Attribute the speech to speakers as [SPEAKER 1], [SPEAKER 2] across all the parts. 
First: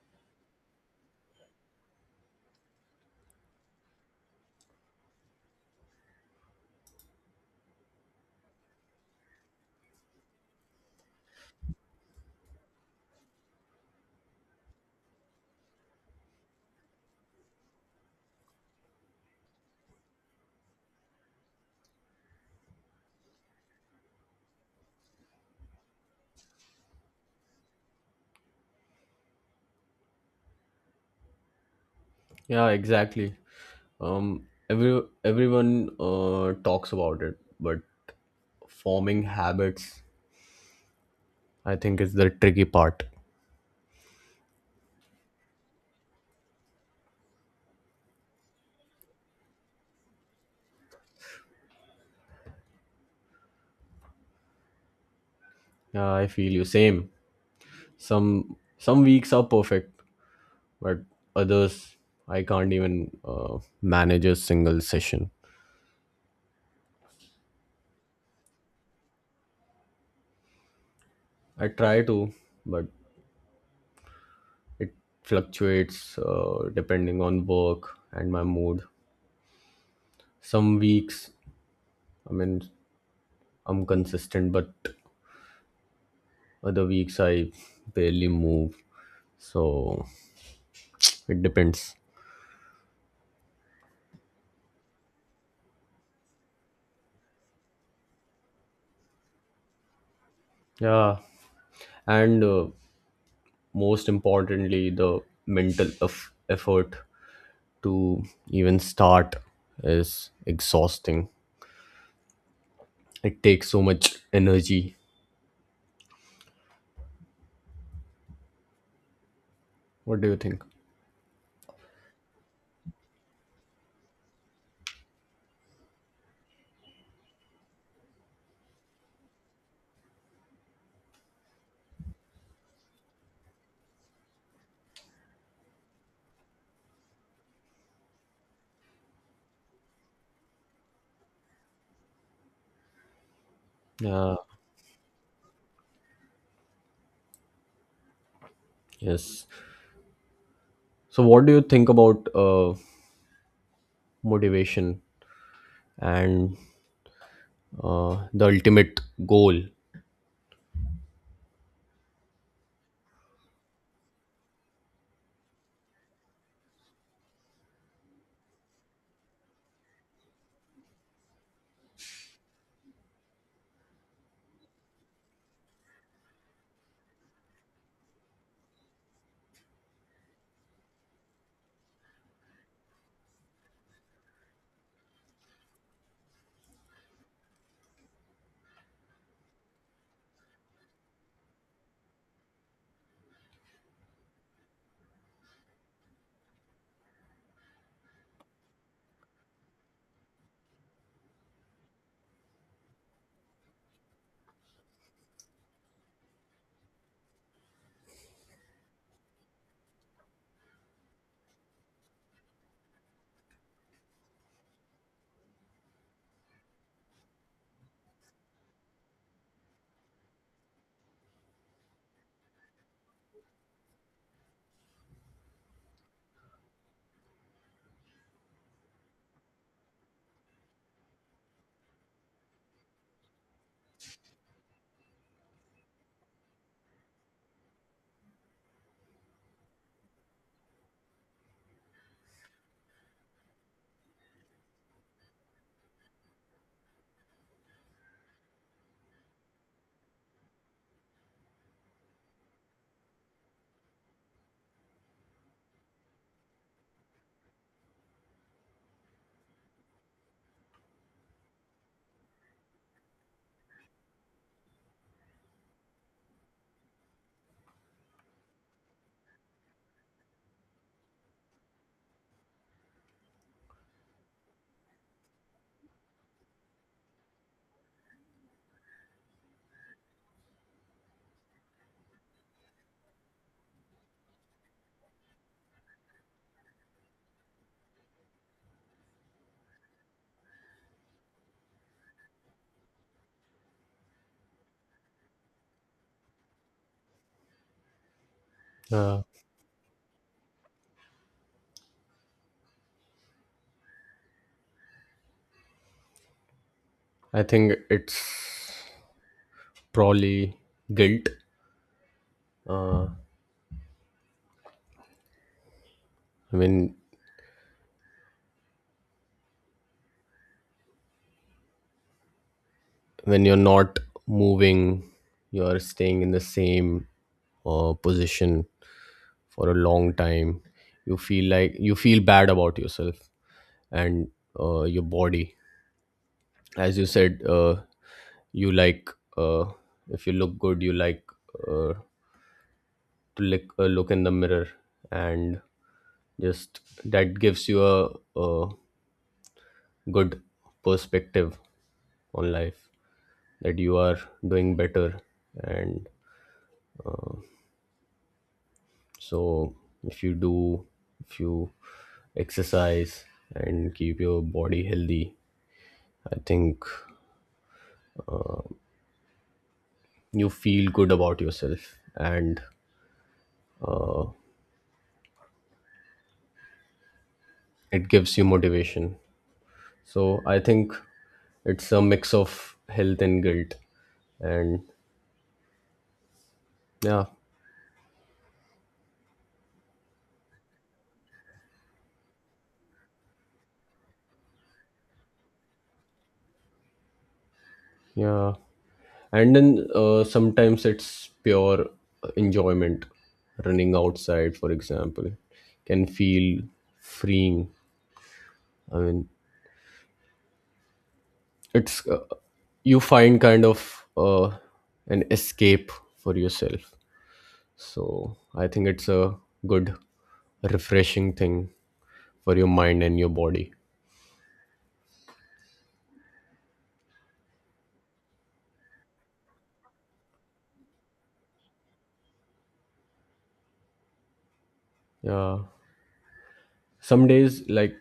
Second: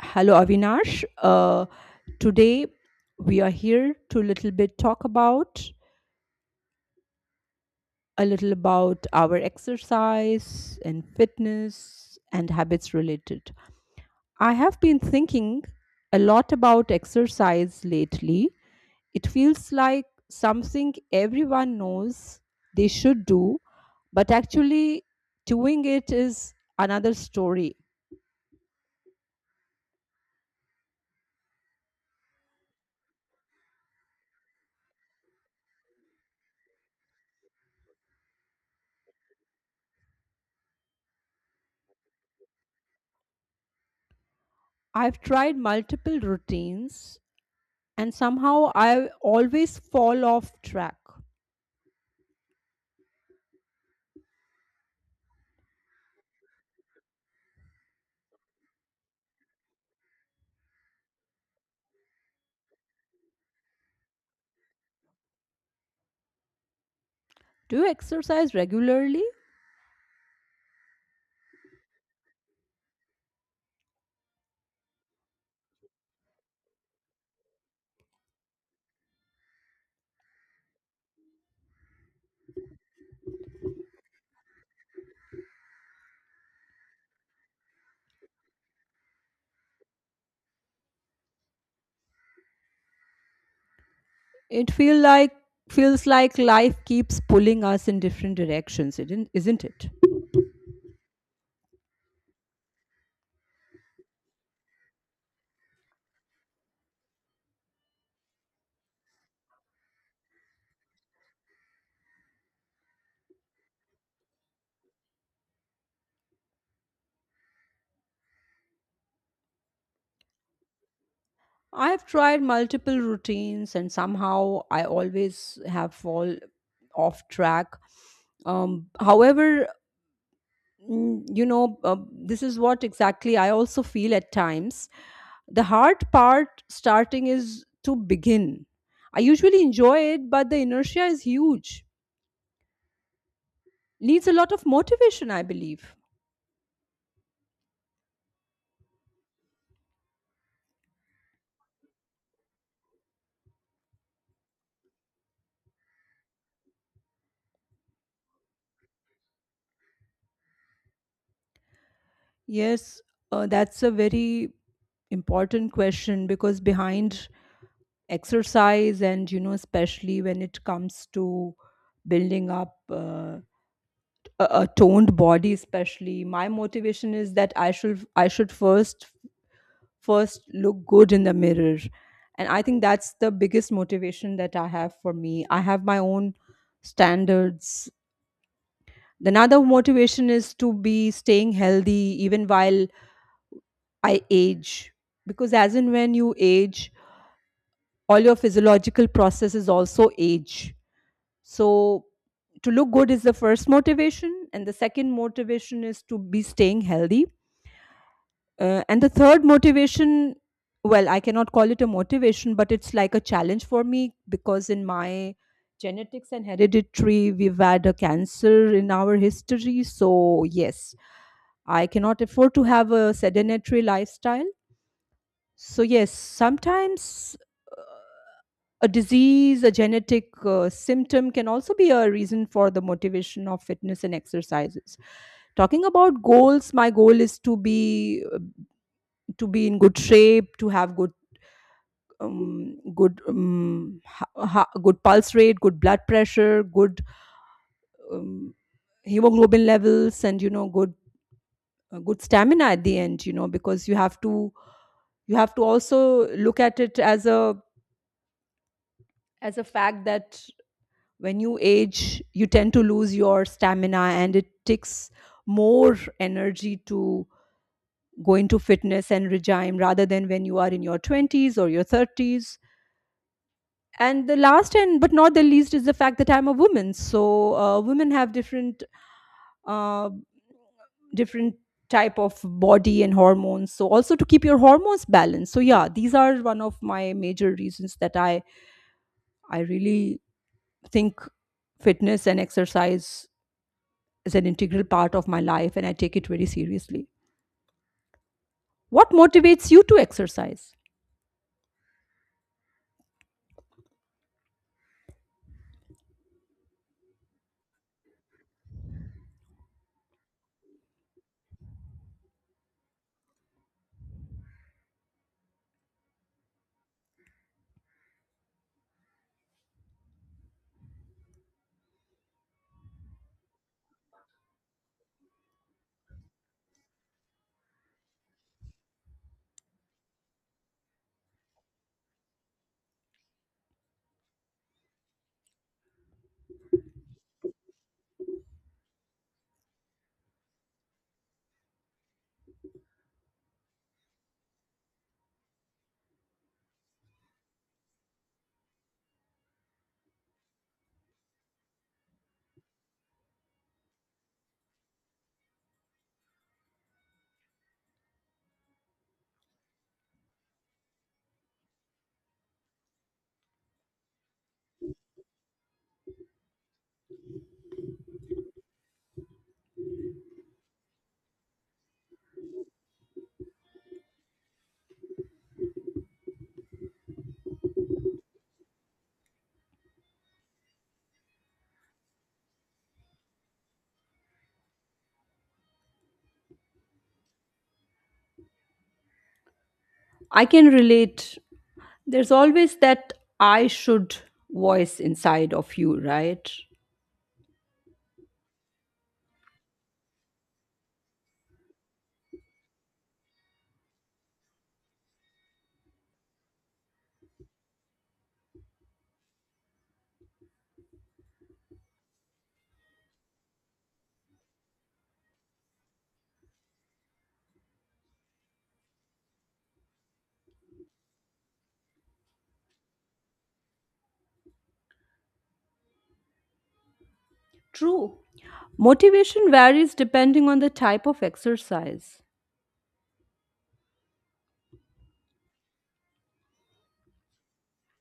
[SPEAKER 1] Hello, Avinash. Uh, today we are here to little bit talk about a little about our exercise and fitness and habits related. I have been thinking a lot about exercise lately. It feels like something everyone knows they should do, but actually doing it is another story.
[SPEAKER 2] Yeah, exactly. Everyone talks about it, but forming habits, I think, is the tricky part.
[SPEAKER 1] I've tried multiple routines and somehow I always fall off track.
[SPEAKER 2] Yeah, I feel you. Same. Some weeks are perfect, but others I can't even manage a single session.
[SPEAKER 1] Do you exercise regularly?
[SPEAKER 2] I try to, but it fluctuates depending on work and my mood. Some weeks, I mean, I'm consistent, but other weeks I barely move, so it depends.
[SPEAKER 1] It feels like life keeps pulling us in different directions, isn't it?
[SPEAKER 2] Yeah, and most importantly, the mental effort to even start is exhausting. It takes so much energy. What do you think?
[SPEAKER 1] I've tried multiple routines and somehow I always have fall off track. However, this is what exactly I also feel at times. The hard part starting is to begin. I usually enjoy it, but the inertia is huge. Needs a
[SPEAKER 2] Yeah,
[SPEAKER 1] lot of motivation, I believe.
[SPEAKER 2] yes. So what do you think about motivation and the ultimate goal?
[SPEAKER 1] Yes, that's a very important question, because behind exercise, and especially when it comes to building up a toned body, especially my motivation is that I should first look good in the mirror, and I think that's the biggest motivation that I have. For me, I have my own standards. Another motivation is to be staying healthy even while I age. Because as and when you age, all your physiological processes also age. So, to look good is the first motivation, and the second motivation is to be staying healthy. And the third motivation, well, I cannot call it a motivation, but it's like a challenge for me, because in my genetics and hereditary, we've had a cancer in our history. So, yes, I cannot afford to have a sedentary lifestyle. So, yes, sometimes a disease, a genetic symptom can also be a reason for the motivation of fitness and exercises. Talking about goals, my goal is to be in good shape, to have good pulse rate, good blood pressure, good um, hemoglobin levels, and good stamina at the end. Because you have to also look at it as a fact that when you age you tend to lose your stamina, and it takes more energy to go into fitness and regime rather than when you are in your 20s or your 30s. And the last and but not the least is the fact that I'm a woman, so women have uh, different type of body and hormones, so also to keep your hormones balanced. So yeah, these are one of my major reasons that I really think fitness and exercise is an integral part of my life, and I take it very seriously. What
[SPEAKER 2] uh,
[SPEAKER 1] motivates you to exercise?
[SPEAKER 2] I think it's probably guilt. I mean, when you're not moving, you're staying in the same position for a long time. You feel like you feel bad about yourself and your body. As you said, you like, uh, if you look good, you like uh, to lick, look in the mirror, and just that gives you a good perspective on life that you are doing better. And so if you do, if you exercise and keep your body healthy, I think you feel good about yourself and it gives you motivation. So I think it's a mix of health and guilt. And yeah.
[SPEAKER 1] I can relate. There's always that I should voice inside of you, right?
[SPEAKER 2] Yeah, and then sometimes it's pure enjoyment. Running outside, for example, can feel freeing. I mean, it's you find kind of an escape for yourself. So I think it's a good refreshing thing for your mind and your body.
[SPEAKER 1] True. Motivation varies depending on the type of exercise.
[SPEAKER 2] Yeah, some days, like,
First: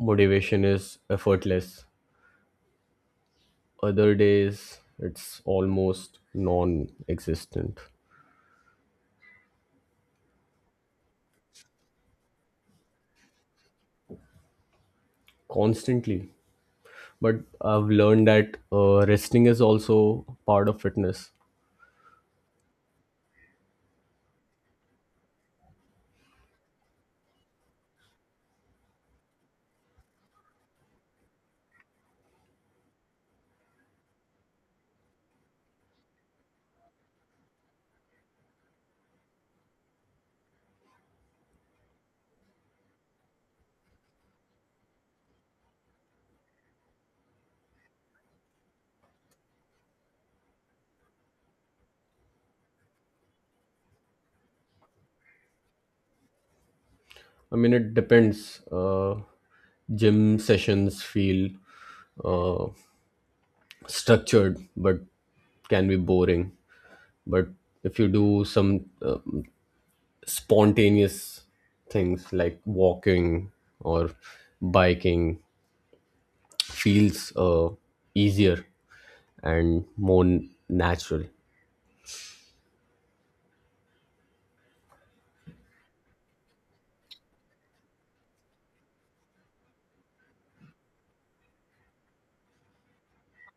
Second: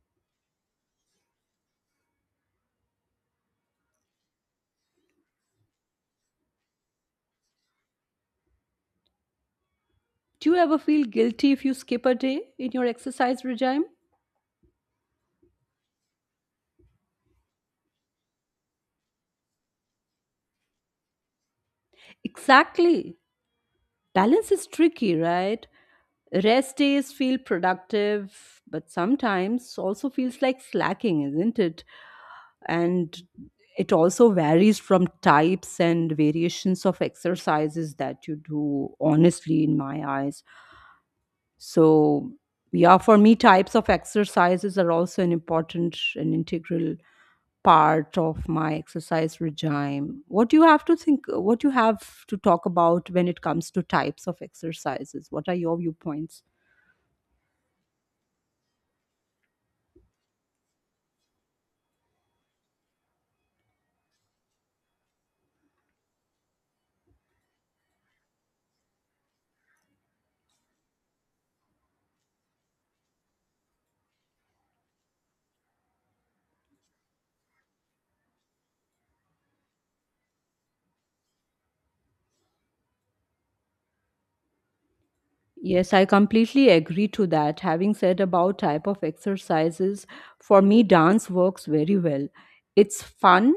[SPEAKER 2] motivation is effortless, other days it's almost non-existent.
[SPEAKER 1] Do you ever feel guilty if you skip a day in your exercise regime?
[SPEAKER 2] Constantly, but I've learned that resting is also part of fitness.
[SPEAKER 1] Exactly. Balance is tricky, right? Rest days feel productive, but sometimes also feels like slacking, isn't it? And it also varies from types and variations of exercises that you do, honestly, in my eyes. So yeah, for me, types of exercises are also an important and integral part of my exercise regime. What do you have to think, what you have to talk about when it comes to types of exercises? What are your viewpoints?
[SPEAKER 2] I mean, it depends. Gym sessions feel uh, structured but can be boring. But if you do some spontaneous things like walking or biking, feels easier and more natural.
[SPEAKER 1] Yes, I completely agree to that. Having said about type of exercises, for me dance works very well. It's fun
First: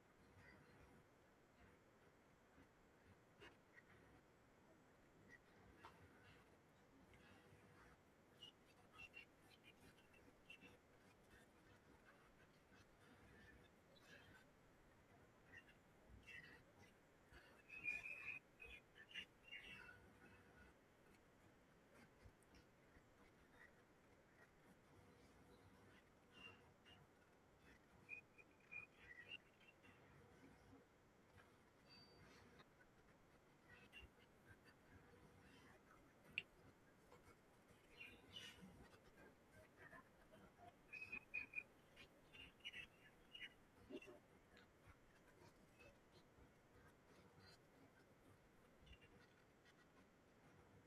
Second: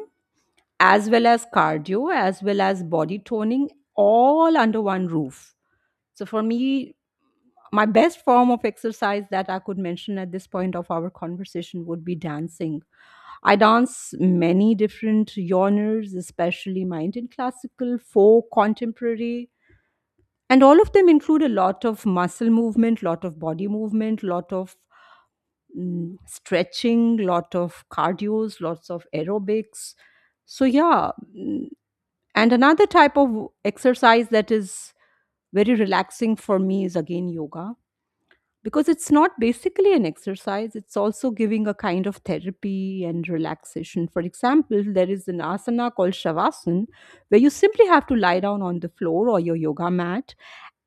[SPEAKER 1] as well as cardio as well as body toning all under one roof. So for me, my best form of exercise that I could mention at this point of our conversation would be dancing. I dance many different genres, especially mind and classical, folk, contemporary, and all of them include a lot of muscle movement, lot of body movement, lot of stretching, lot of cardios, lots of aerobics. So yeah, and another type of exercise that is very relaxing for me is again yoga, because it's not basically an exercise. It's also giving a kind of therapy and relaxation. For example, there is an asana called shavasana, where you simply have to lie down on the floor or your yoga mat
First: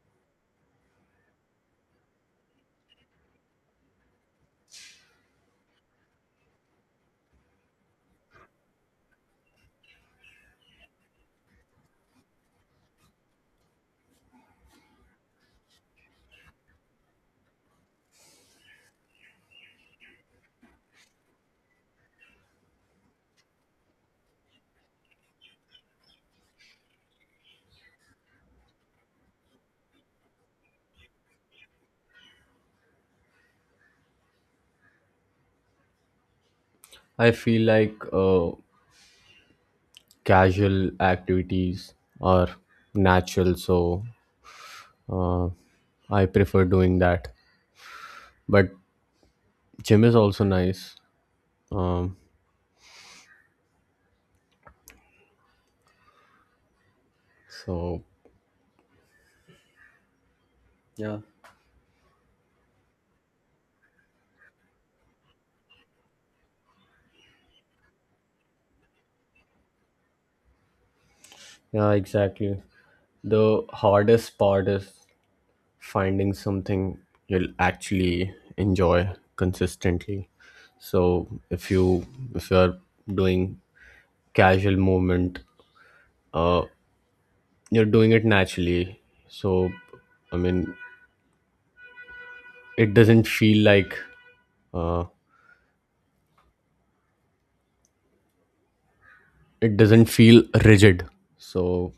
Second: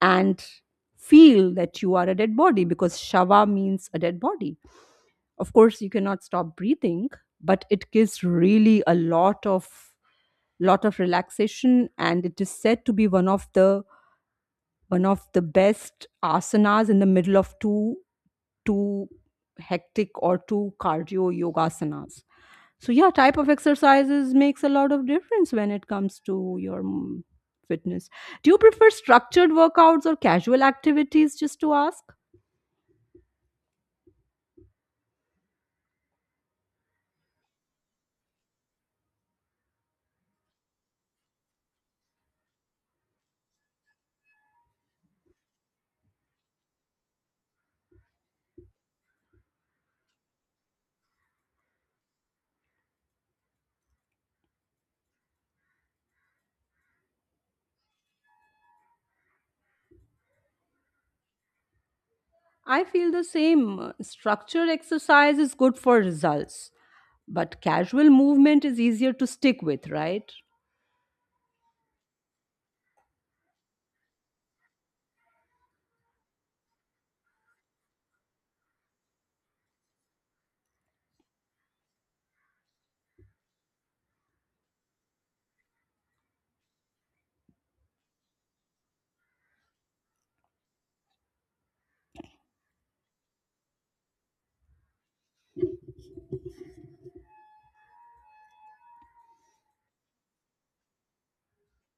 [SPEAKER 1] and feel that you are a dead body, because shava means a dead body. Of course, you cannot stop breathing, but it gives really a lot of relaxation, and it is said to be one of the best asanas in the middle of two hectic or two cardio yogasanas. So yeah, type of exercises makes a lot of difference when it comes to your fitness. Do you prefer structured workouts or casual activities, just to ask?
[SPEAKER 2] I feel like uh, casual activities are natural, so uh, I prefer doing that, but gym is also nice. um, so yeah.
[SPEAKER 1] I feel the same. Structured exercise is good for results, but casual movement is easier to stick with, right?
[SPEAKER 2] Yeah, exactly. The hardest part is finding something you'll actually enjoy consistently. So if you, if you're doing casual movement, uh, you're doing it naturally. So I mean, it doesn't feel like, uh, it doesn't feel rigid. So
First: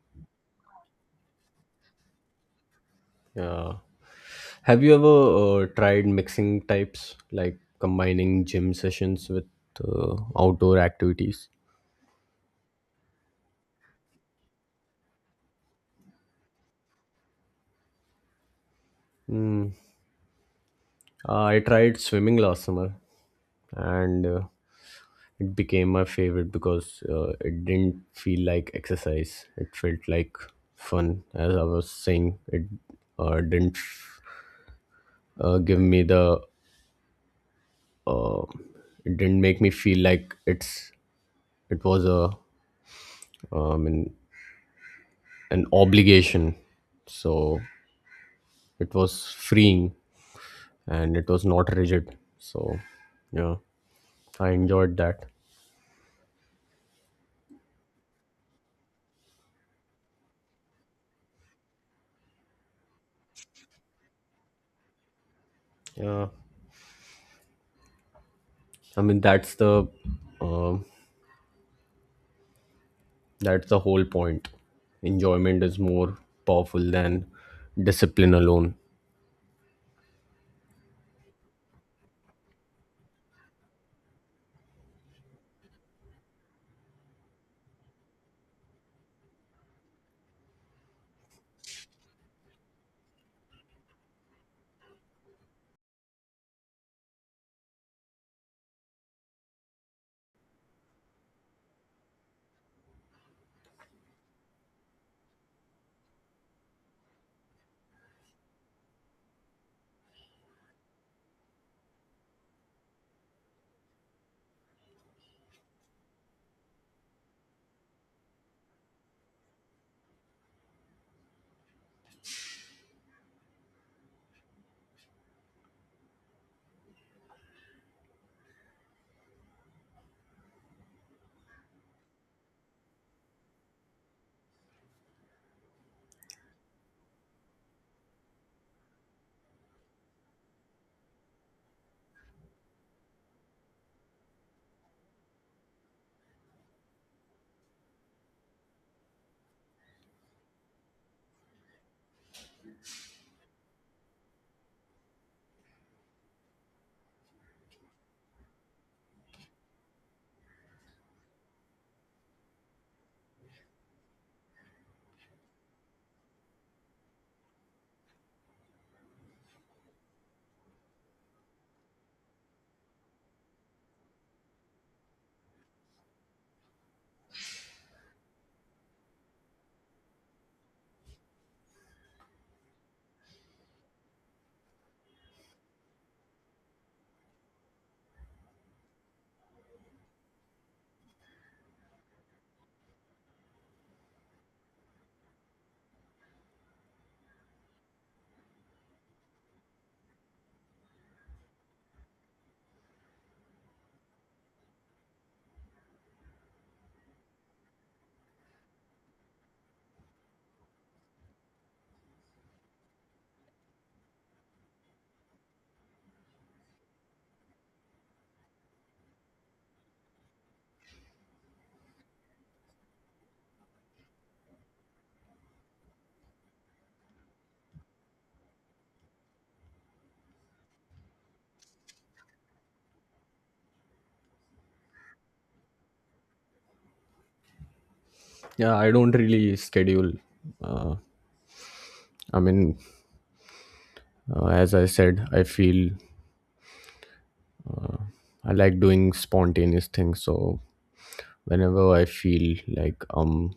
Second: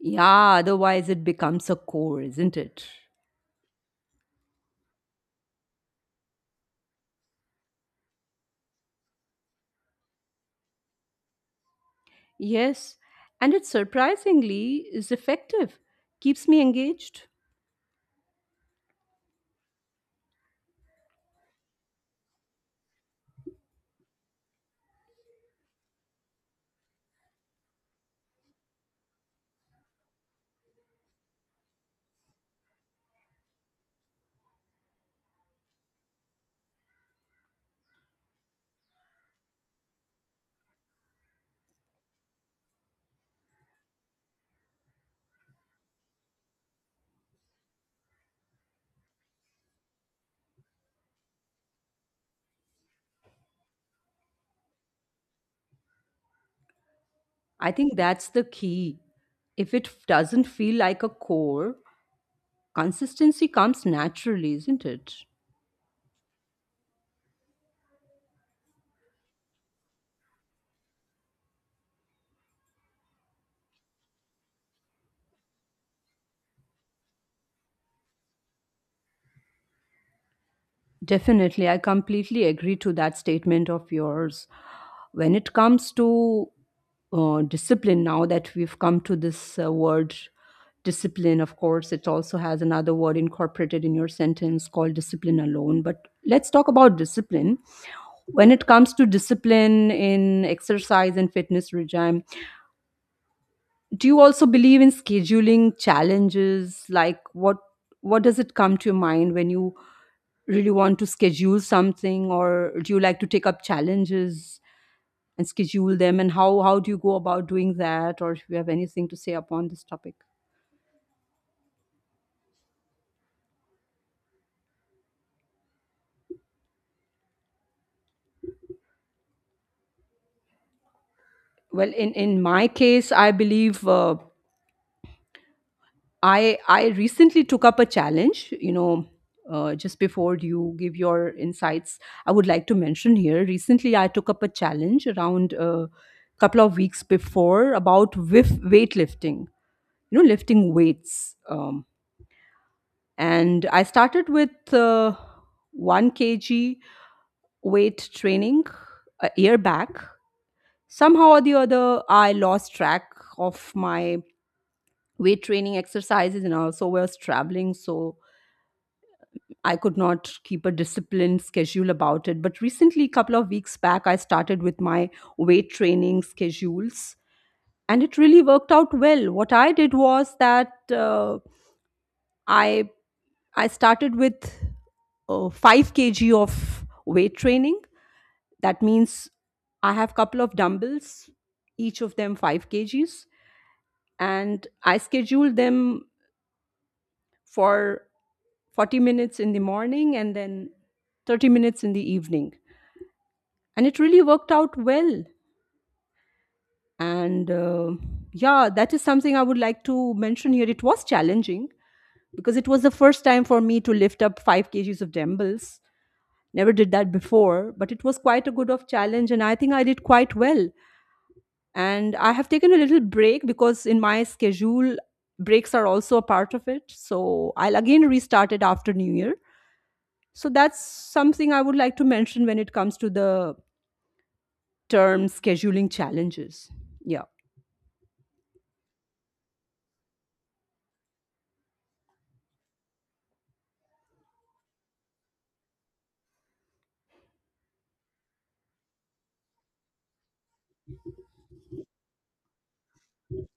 [SPEAKER 1] Yeah, otherwise it becomes a core, isn't it?
[SPEAKER 2] yeah, have you ever tried mixing types, like combining gym sessions with outdoor activities?
[SPEAKER 1] Yes, and it surprisingly is effective, keeps me engaged.
[SPEAKER 2] I tried swimming last summer, and it became my favorite because it didn't feel like exercise. It felt like fun. As I was saying, it didn't give me the. Uh, it didn't make me feel like it's. It was a. Um, an, an obligation, so it was freeing and it was not rigid. So, yeah, I enjoyed that.
[SPEAKER 1] I think that's the key. If it doesn't feel like a core, consistency comes naturally, isn't it?
[SPEAKER 2] Yeah, I mean, that's the um that's the whole point. Enjoyment is more powerful than discipline alone.
[SPEAKER 1] Definitely, I completely agree to that statement of yours. When it comes to discipline, now that we've come to this word discipline, of course, it also has another word incorporated in your sentence called discipline alone. But let's talk about discipline. When it comes to discipline in exercise and fitness regime, do you also believe in scheduling challenges? Like what does it come to your mind when you really want to schedule something? Or do you like to take up challenges and schedule them? And how do you go about doing that, or if you have anything to say upon this topic? Well, in my case I believe, I recently took up a challenge, just before you give your insights, I would like to mention here. Recently, I took up a challenge around a couple of weeks before about with weightlifting, lifting weights. And I started with 1 kg weight training a year back. Somehow or the other, I lost track of my weight training exercises and also was traveling. So I could not keep a disciplined schedule about it. But recently, a couple of weeks back, I started with my weight training schedules, and it really worked out well. What I did was that, I I started with 5 kg of weight training. That means I have couple of dumbbells, each of them 5 kgs, and I schedule them for 40 minutes in the morning and then 30 minutes in the evening, and it really worked out well. And yeah, that is something I would like to mention here. It was challenging because it was the first time for me to lift up 5 kgs of dumbbells. Never did that before, but it was quite a good of challenge, and I think I did quite well. And I have taken a little break, because in my schedule breaks are also a part of it. So I'll again restart it after new year. So that's something I would like to mention when it comes to the term scheduling challenges, yeah.
[SPEAKER 2] Yeah, I don't really schedule. Uh, I mean, as I said, I feel I like doing spontaneous things. So whenever I feel like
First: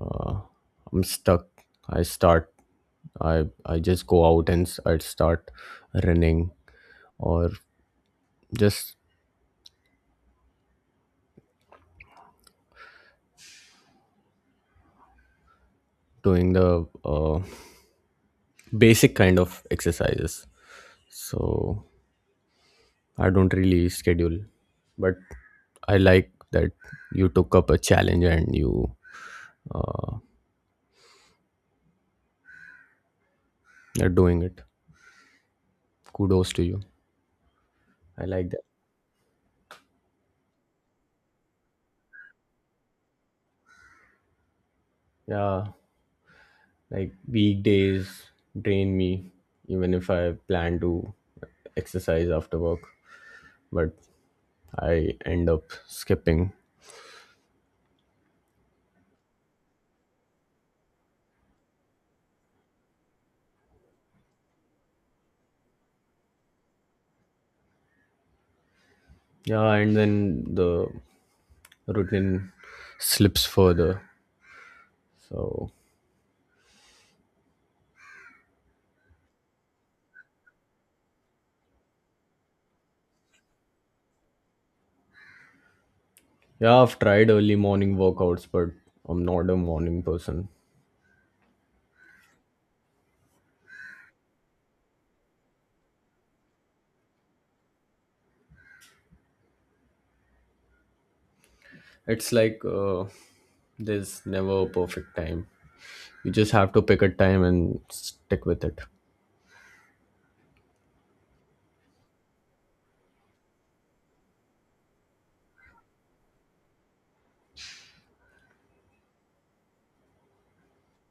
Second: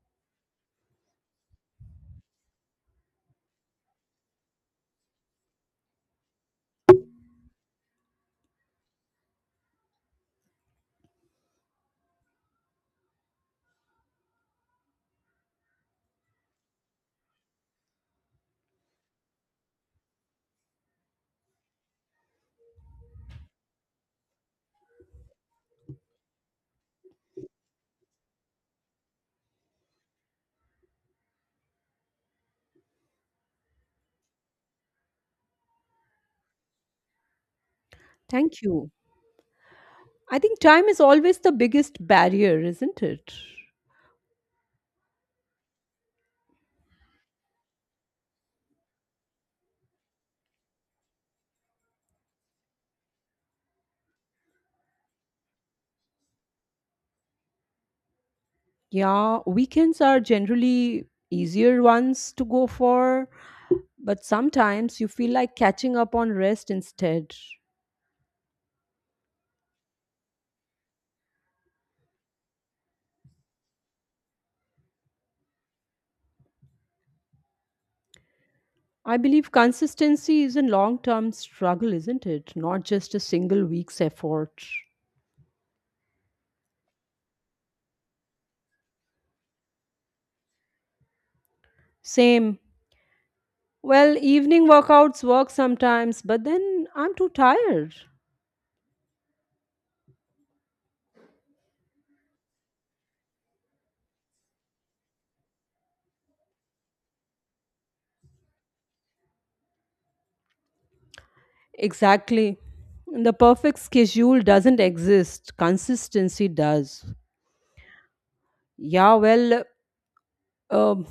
[SPEAKER 2] uh, I'm stuck, I start. I just go out and I start running, or just doing the basic kind of exercises. So I don't really schedule, but I like that you took up a challenge and you uh, are doing it. Kudos to you. I like that.
[SPEAKER 1] Thank you. I think time is always the biggest barrier, isn't it?
[SPEAKER 2] Yeah, like weekdays drain me, even if I plan to exercise after work, but I end up skipping.
[SPEAKER 1] Yeah, weekends are generally easier ones to go for, but sometimes you feel like catching up on rest instead.
[SPEAKER 2] Yeah, and then the routine slips further. So,
[SPEAKER 1] I believe consistency is a long term struggle, isn't it? Not just a single week's effort.
[SPEAKER 2] yeah, I've tried early morning workouts, but I'm not a morning person.
[SPEAKER 1] Same. Well, evening workouts work sometimes, but then I'm too tired.
[SPEAKER 2] It's like there's never a perfect time. You just have to pick a time and stick with it.
[SPEAKER 1] Exactly. The perfect schedule doesn't exist, consistency does. Yeah, well, um,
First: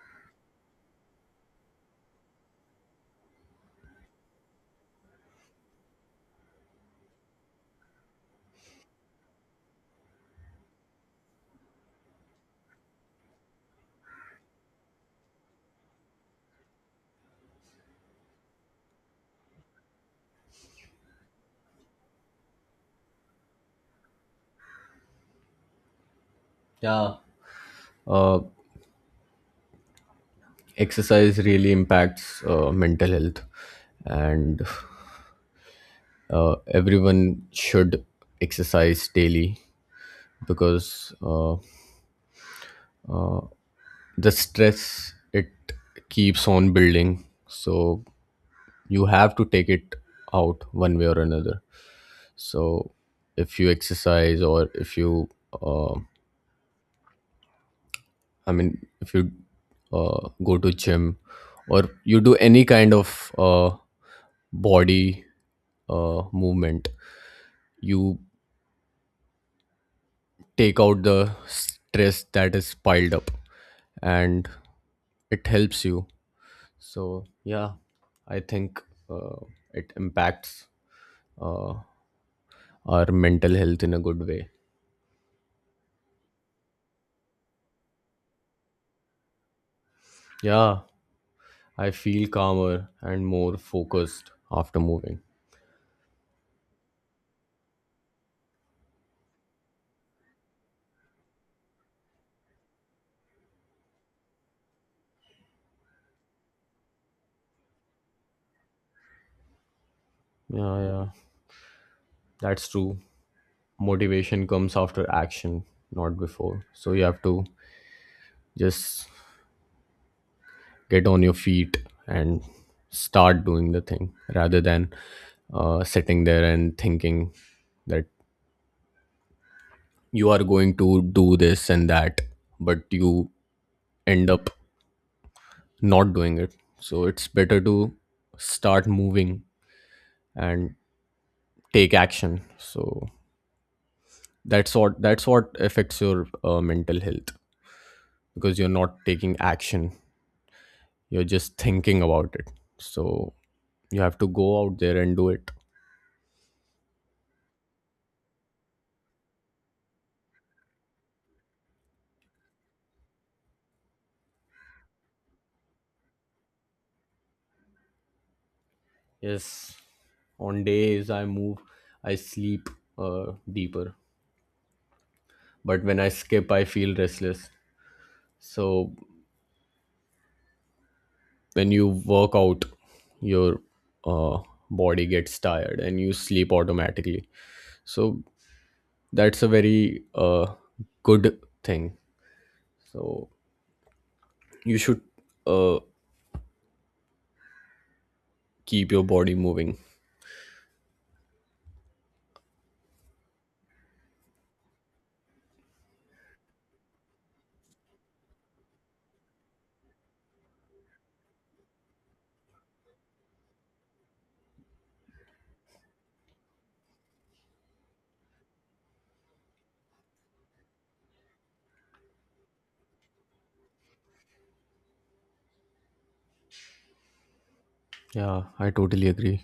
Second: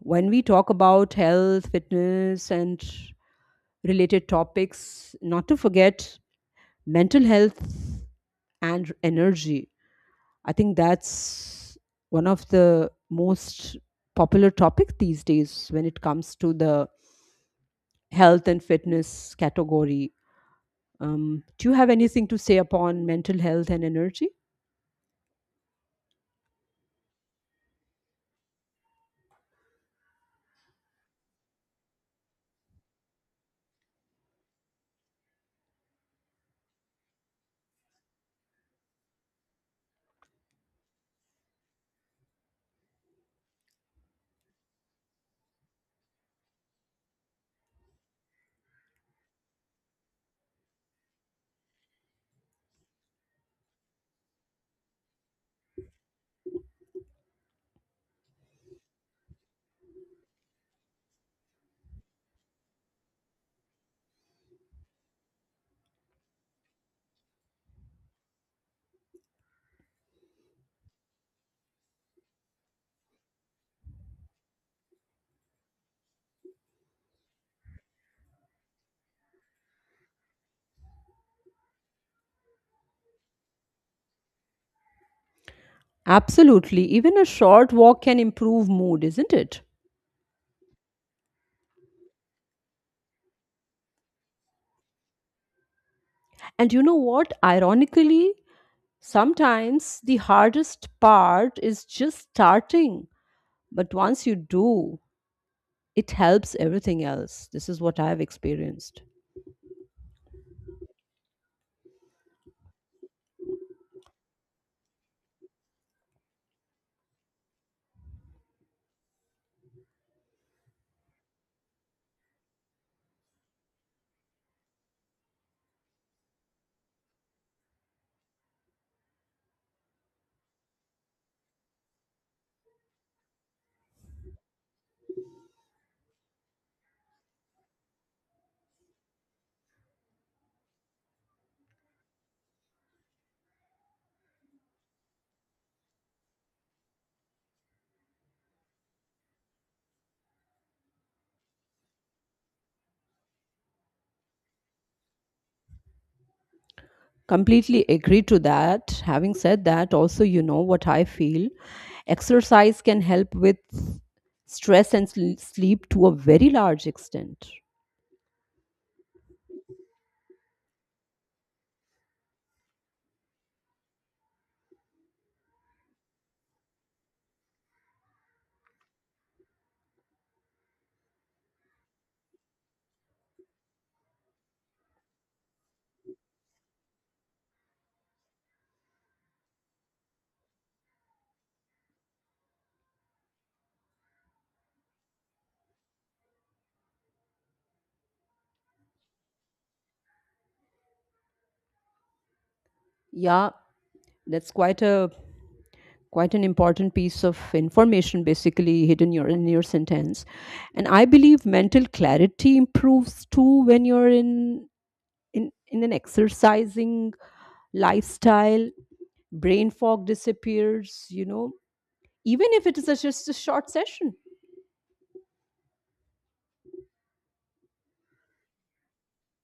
[SPEAKER 1] when we talk about health, fitness, and related topics, not to forget mental health and energy. I think that's one of the most popular topics these days when it comes to the health and fitness category. Do you have anything to say upon mental health and energy?
[SPEAKER 2] Yeah, Uh, exercise really impacts mental health, and everyone should exercise daily, because the stress, it keeps on building. So you have to take it out one way or another. So if you exercise, or if you uh, I mean, if you go to gym or you do any kind of body movement, you take out the stress that is piled up, and it helps you. So yeah, I think uh, it impacts uh, our mental health in a good way.
[SPEAKER 1] Absolutely. Even a short walk can improve mood, isn't it?
[SPEAKER 2] Yeah, I feel calmer and more focused after moving.
[SPEAKER 1] And you know what? Ironically, sometimes the hardest part is just starting, but once you do, it helps everything else. This is what I've experienced.
[SPEAKER 2] Yeah, yeah, that's true. Motivation comes after action, not before. So you have to just get on your feet and start doing the thing, rather than sitting there and thinking that you are going to do this and that, but you end up not doing it. So it's better to start moving and take action. So that's what, that's what affects your mental health, because you're not taking action, you're just thinking about it. So you have to go out there and do it.
[SPEAKER 1] Completely agree to that. Having said that, also, you know what I feel exercise can help with stress and sleep to a very large extent.
[SPEAKER 2] Yes, on days I move, I sleep uh, deeper, but when I skip I feel restless. So when you work out, your uh, body gets tired and you sleep automatically. So that's a very good thing. So you should uh, keep your body moving.
[SPEAKER 1] Yeah, that's quite an important piece of information, basically hidden in your sentence. And I believe mental clarity improves too when you're in an exercising lifestyle. Brain fog disappears, even if it is just a short session.
[SPEAKER 2] Yeah, I totally agree.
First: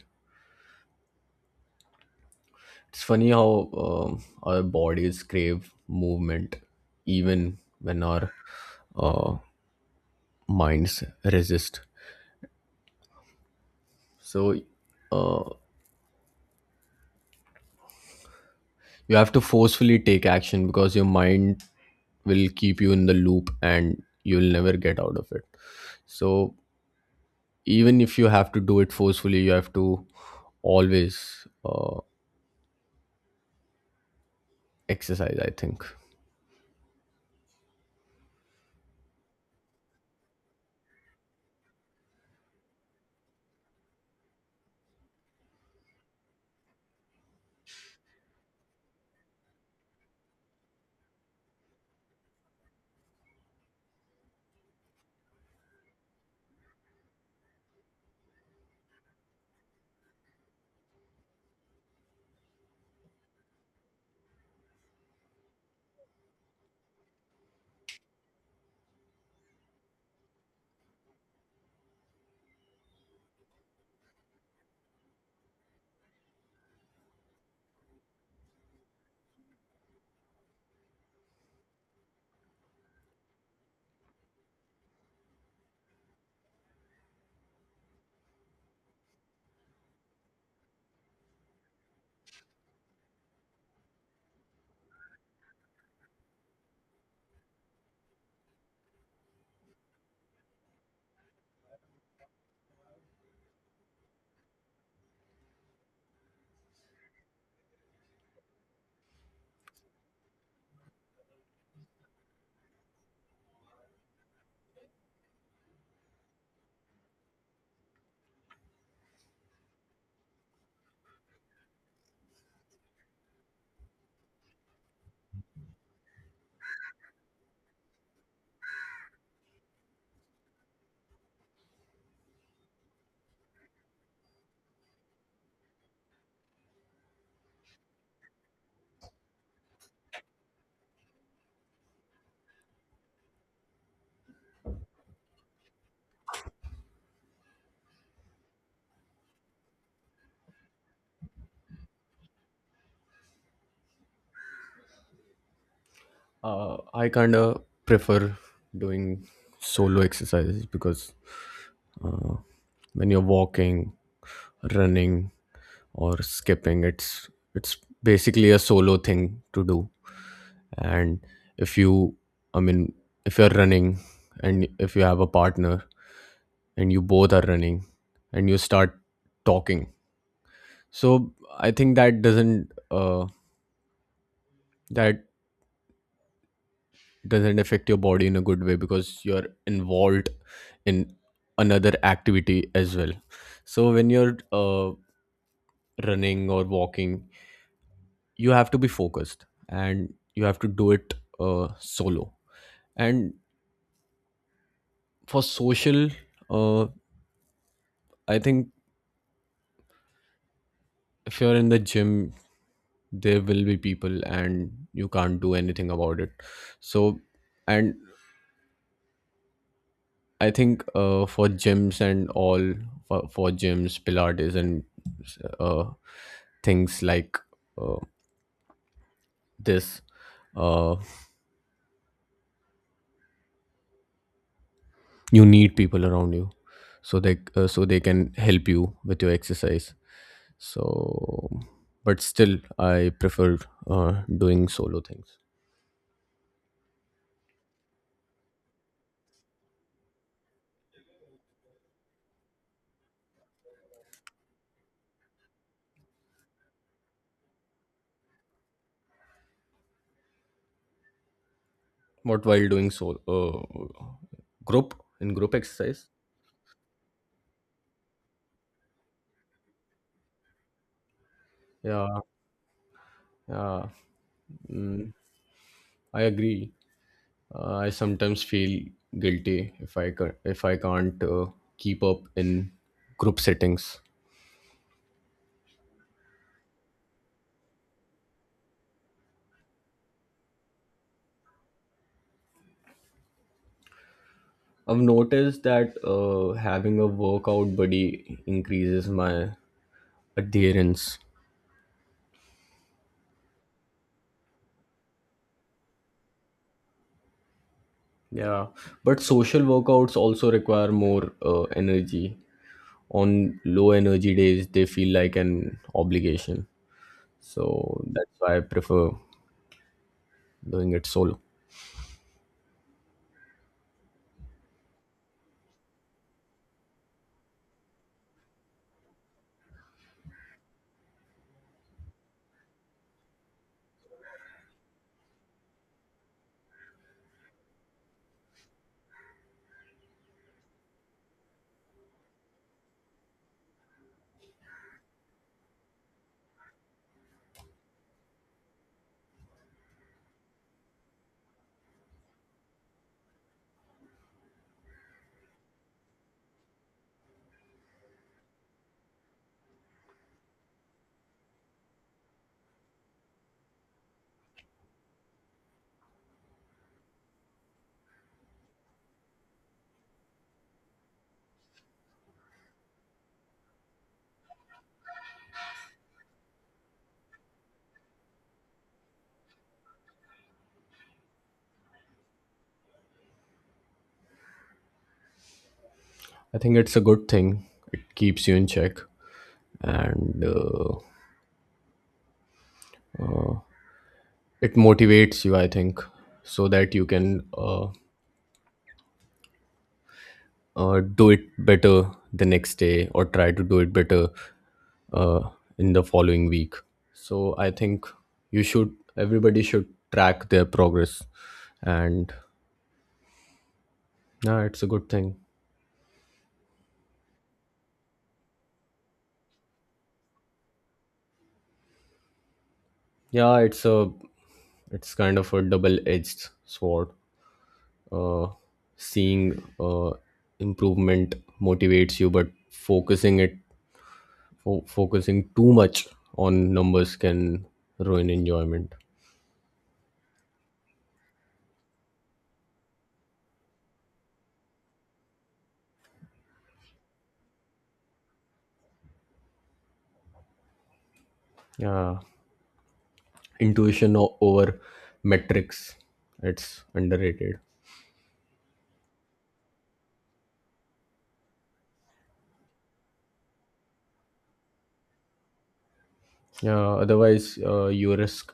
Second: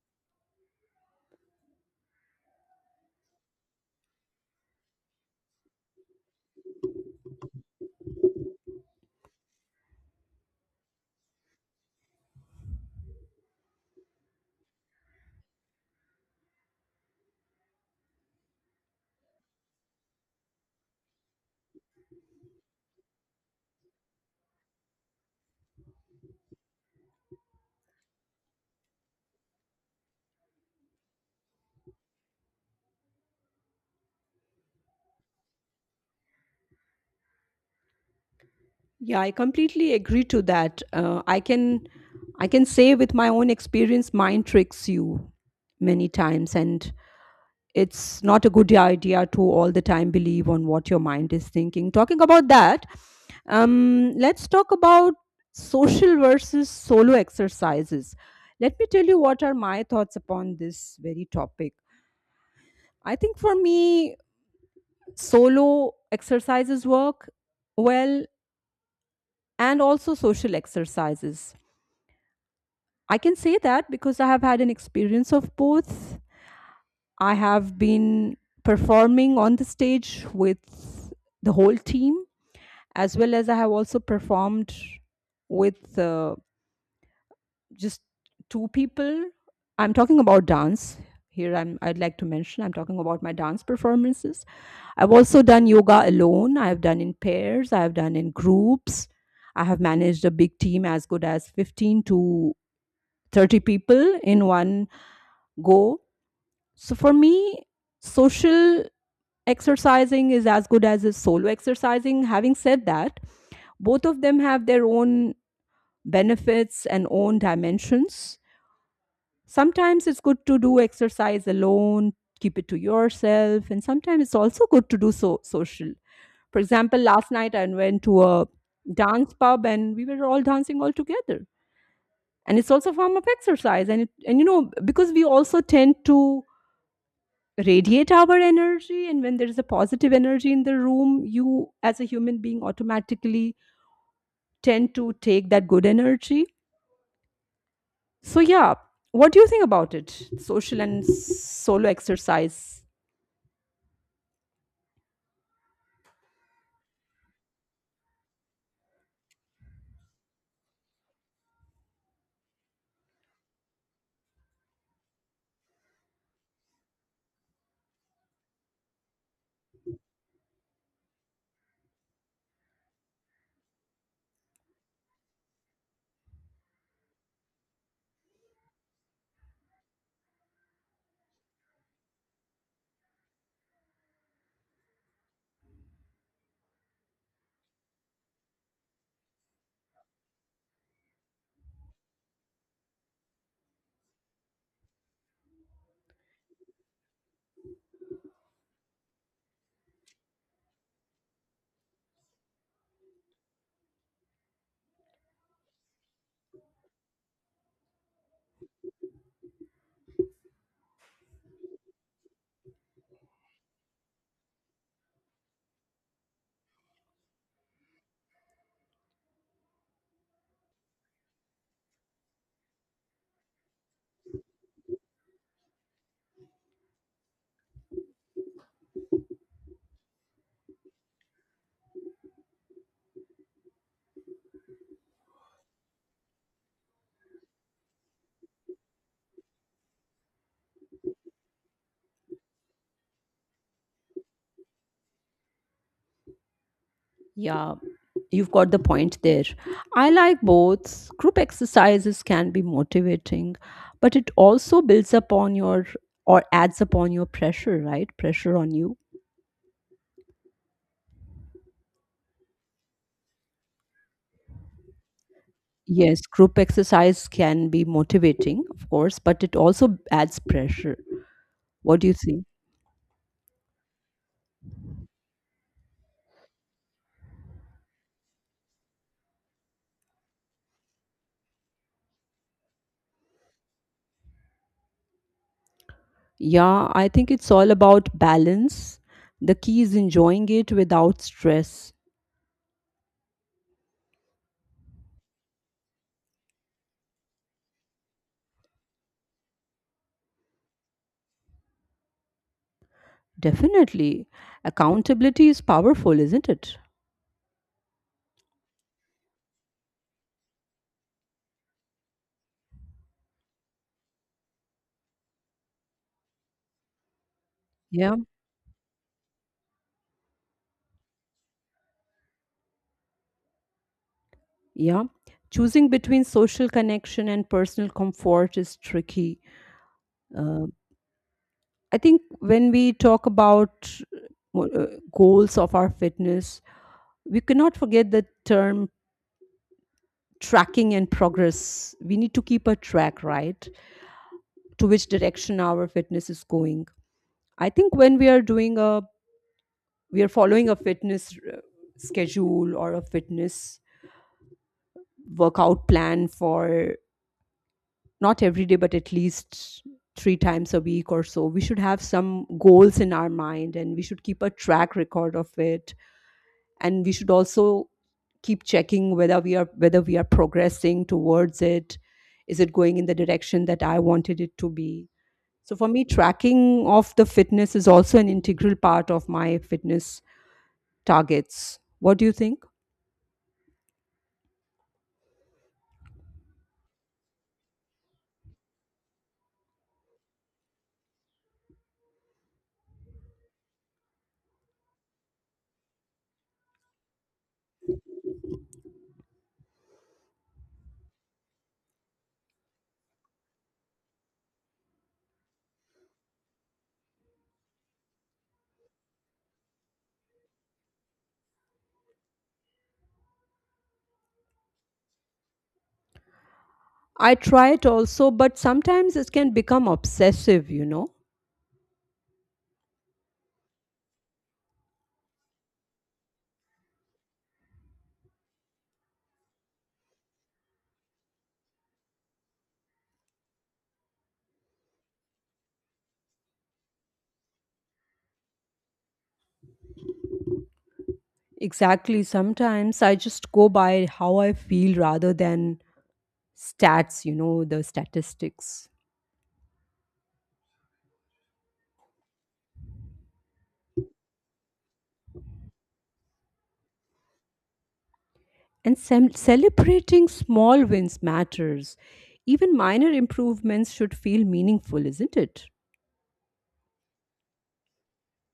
[SPEAKER 2] It's funny how our bodies crave movement even when our uh, minds resist. So uh, you have to forcefully take action, because your mind will keep you in the loop and you'll never get out of it. So even if you have to do it forcefully, you have to always exercise, I think.
[SPEAKER 1] Yeah, I completely agree to that. I can say with my own experience mind tricks you many times, and it's not a good idea to all the time believe on what your mind is thinking. Talking about that, let's talk about social versus solo exercises. Let me tell you what are my thoughts upon this very topic. I think for me, solo exercises work well, and also social exercises. I can say that because I have had an experience of both. I have been performing on the stage with the whole team, as well as I have also performed with just two people. I'm talking about dance. I'd like to mention I'm talking about my dance performances. I've also done yoga alone. I've done in pairs. I've done in groups. I have managed a big team as good as 15 to 30 people in one go. So for me, social exercising is as good as a solo exercising. Having said that, both of them have their own benefits and own dimensions. Sometimes it's good to do exercise alone, keep it to yourself, and sometimes it's also good to do so social. For example, last night I went to a dance pub and we were all dancing all together. And it's also a form of exercise. And because we also tend to radiate our energy, and when there is a positive energy in the room, you as a human being automatically tend to take that good energy. So yeah, what do you think about it? Social and solo exercise.
[SPEAKER 2] I kind of prefer doing solo exercises because uh, when you're walking, running, or skipping, it's basically a solo thing to do. And if you, I mean, if you're running and if you have a partner and you both are running and you start talking, so I think that doesn't affect your body in a good way, because you're involved in another activity as well. So when you're running or walking, you have to be focused and you have to do it solo. And for social, uh, I think if you're in the gym, there will be people and you can't do anything about it. So, and I think for gyms and all, for gyms, pilates, and uh, things like uh, this, uh, you need people around you so they, so they can help you with your exercise. So, but still, I preferred doing solo things.
[SPEAKER 1] Yeah, you've got the point there. I like both. Group exercises can be motivating, but it also builds upon your, or adds upon your pressure, right? Pressure on you.
[SPEAKER 2] What while doing solo, group, in group exercise?
[SPEAKER 1] Yes, group exercise can be motivating, of course, but it also adds pressure. What do you
[SPEAKER 2] Yeah,
[SPEAKER 1] think?
[SPEAKER 2] yeah, mm, I agree. I sometimes feel guilty if I if I can't keep up in group settings.
[SPEAKER 1] Yeah, I think it's all about balance. The key is enjoying it without stress.
[SPEAKER 2] I've noticed that having a workout buddy increases my adherence.
[SPEAKER 1] Definitely. Accountability is powerful, isn't it?
[SPEAKER 2] Yeah, but social workouts also require more energy. On low energy days they feel like an obligation, so
[SPEAKER 1] Yeah,
[SPEAKER 2] that's why I prefer doing it solo.
[SPEAKER 1] yeah. Choosing between social connection and personal comfort is tricky. Uh, I think when we talk about uh, goals of our fitness, we cannot forget the term tracking and progress. We need to keep a track, right? To which direction our fitness is going. I think when we are doing a, we are following a fitness schedule or a fitness workout plan for not every day, but at least 3 times a week or so. We should have some goals in our mind and we should keep a track record of it, and we should also keep checking whether we are progressing towards it. Is it going in the direction that I wanted it to be? So for me, tracking of the fitness is also an integral part of my fitness targets. What do you think?
[SPEAKER 2] I think it's a good thing. It keeps you in check, and it motivates you, I think, so that you can do it better the next day, or try to do it better uh, in the following week. So I think you should, everybody should track their progress. And yeah, it's a good thing.
[SPEAKER 1] I try it also, but sometimes it can become obsessive, you know.
[SPEAKER 2] Yeah, it's a, it's kind of a double-edged sword. uh, seeing improvement motivates you, but focusing it, focusing too much on numbers can ruin enjoyment.
[SPEAKER 1] Exactly. Sometimes I just go by how I feel rather than stats, you know, the statistics.
[SPEAKER 2] Yeah, intuition over metrics, it's underrated.
[SPEAKER 1] And celebrating small wins matters. Even minor improvements should feel meaningful, isn't it?
[SPEAKER 2] Yeah, otherwise you risk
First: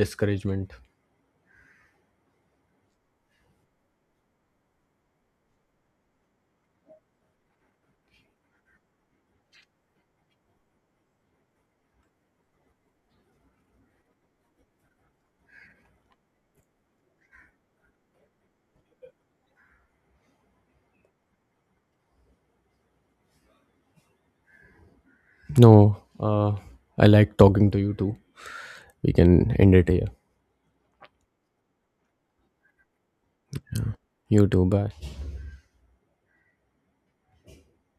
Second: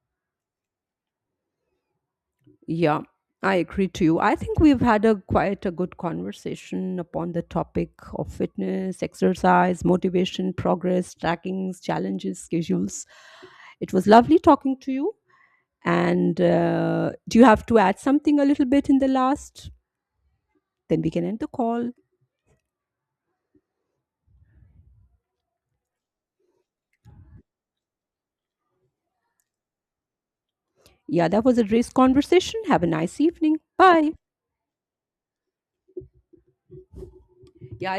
[SPEAKER 2] discouragement.
[SPEAKER 1] Yeah, I agree to you. I think we've had a quite a good conversation upon the topic of fitness, exercise, motivation, progress, trackings, challenges, schedules. It was lovely talking to you. And do you have to add something a little bit in the last? Then we can end the call.
[SPEAKER 2] No, I like talking to you too. We can end it here.
[SPEAKER 1] Yeah, that was a race conversation. Have a nice evening. Bye.
[SPEAKER 2] You too bye
[SPEAKER 1] Yeah, I